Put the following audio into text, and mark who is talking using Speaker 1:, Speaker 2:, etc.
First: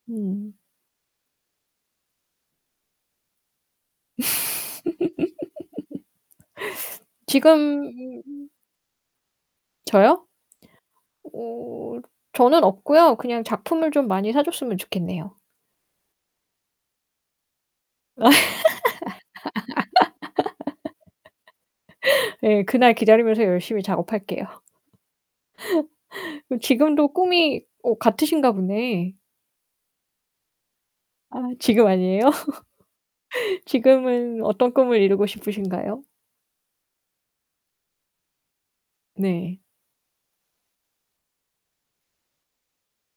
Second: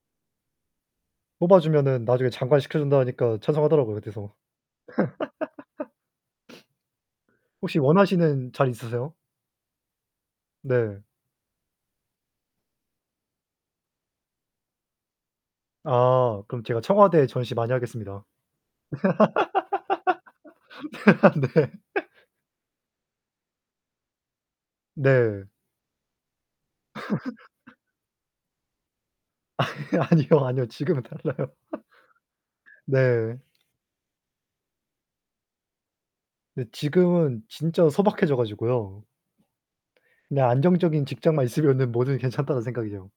Speaker 1: 음.
Speaker 2: 뽑아주면은 나중에 장관 시켜준다 하니까 찬성하더라고요. 그래서 혹시
Speaker 1: 지금 음음.
Speaker 2: 원하시는 자리 있으세요?
Speaker 1: 저요?
Speaker 2: 네.
Speaker 1: 어 저는 없고요 그냥 작품을 좀 많이 사줬으면 좋겠네요.
Speaker 2: 아 그럼 제가 청와대에 전시 많이 하겠습니다. 네
Speaker 1: 네, 그날 기다리면서 열심히 작업할게요.
Speaker 2: 네.
Speaker 1: 그럼 지금도 꿈이 어 같으신가 보네.
Speaker 2: 아니요, 아니요, 아니요. 지금은
Speaker 1: 아
Speaker 2: 달라요.
Speaker 1: 지금 아니에요?
Speaker 2: 네.
Speaker 1: 지금은 어떤 꿈을 이루고 싶으신가요?
Speaker 2: 근데 지금은 진짜 소박해져 가지고요
Speaker 1: 네.
Speaker 2: 그냥 안정적인 직장만 있으면은 뭐든 괜찮다는 생각이죠.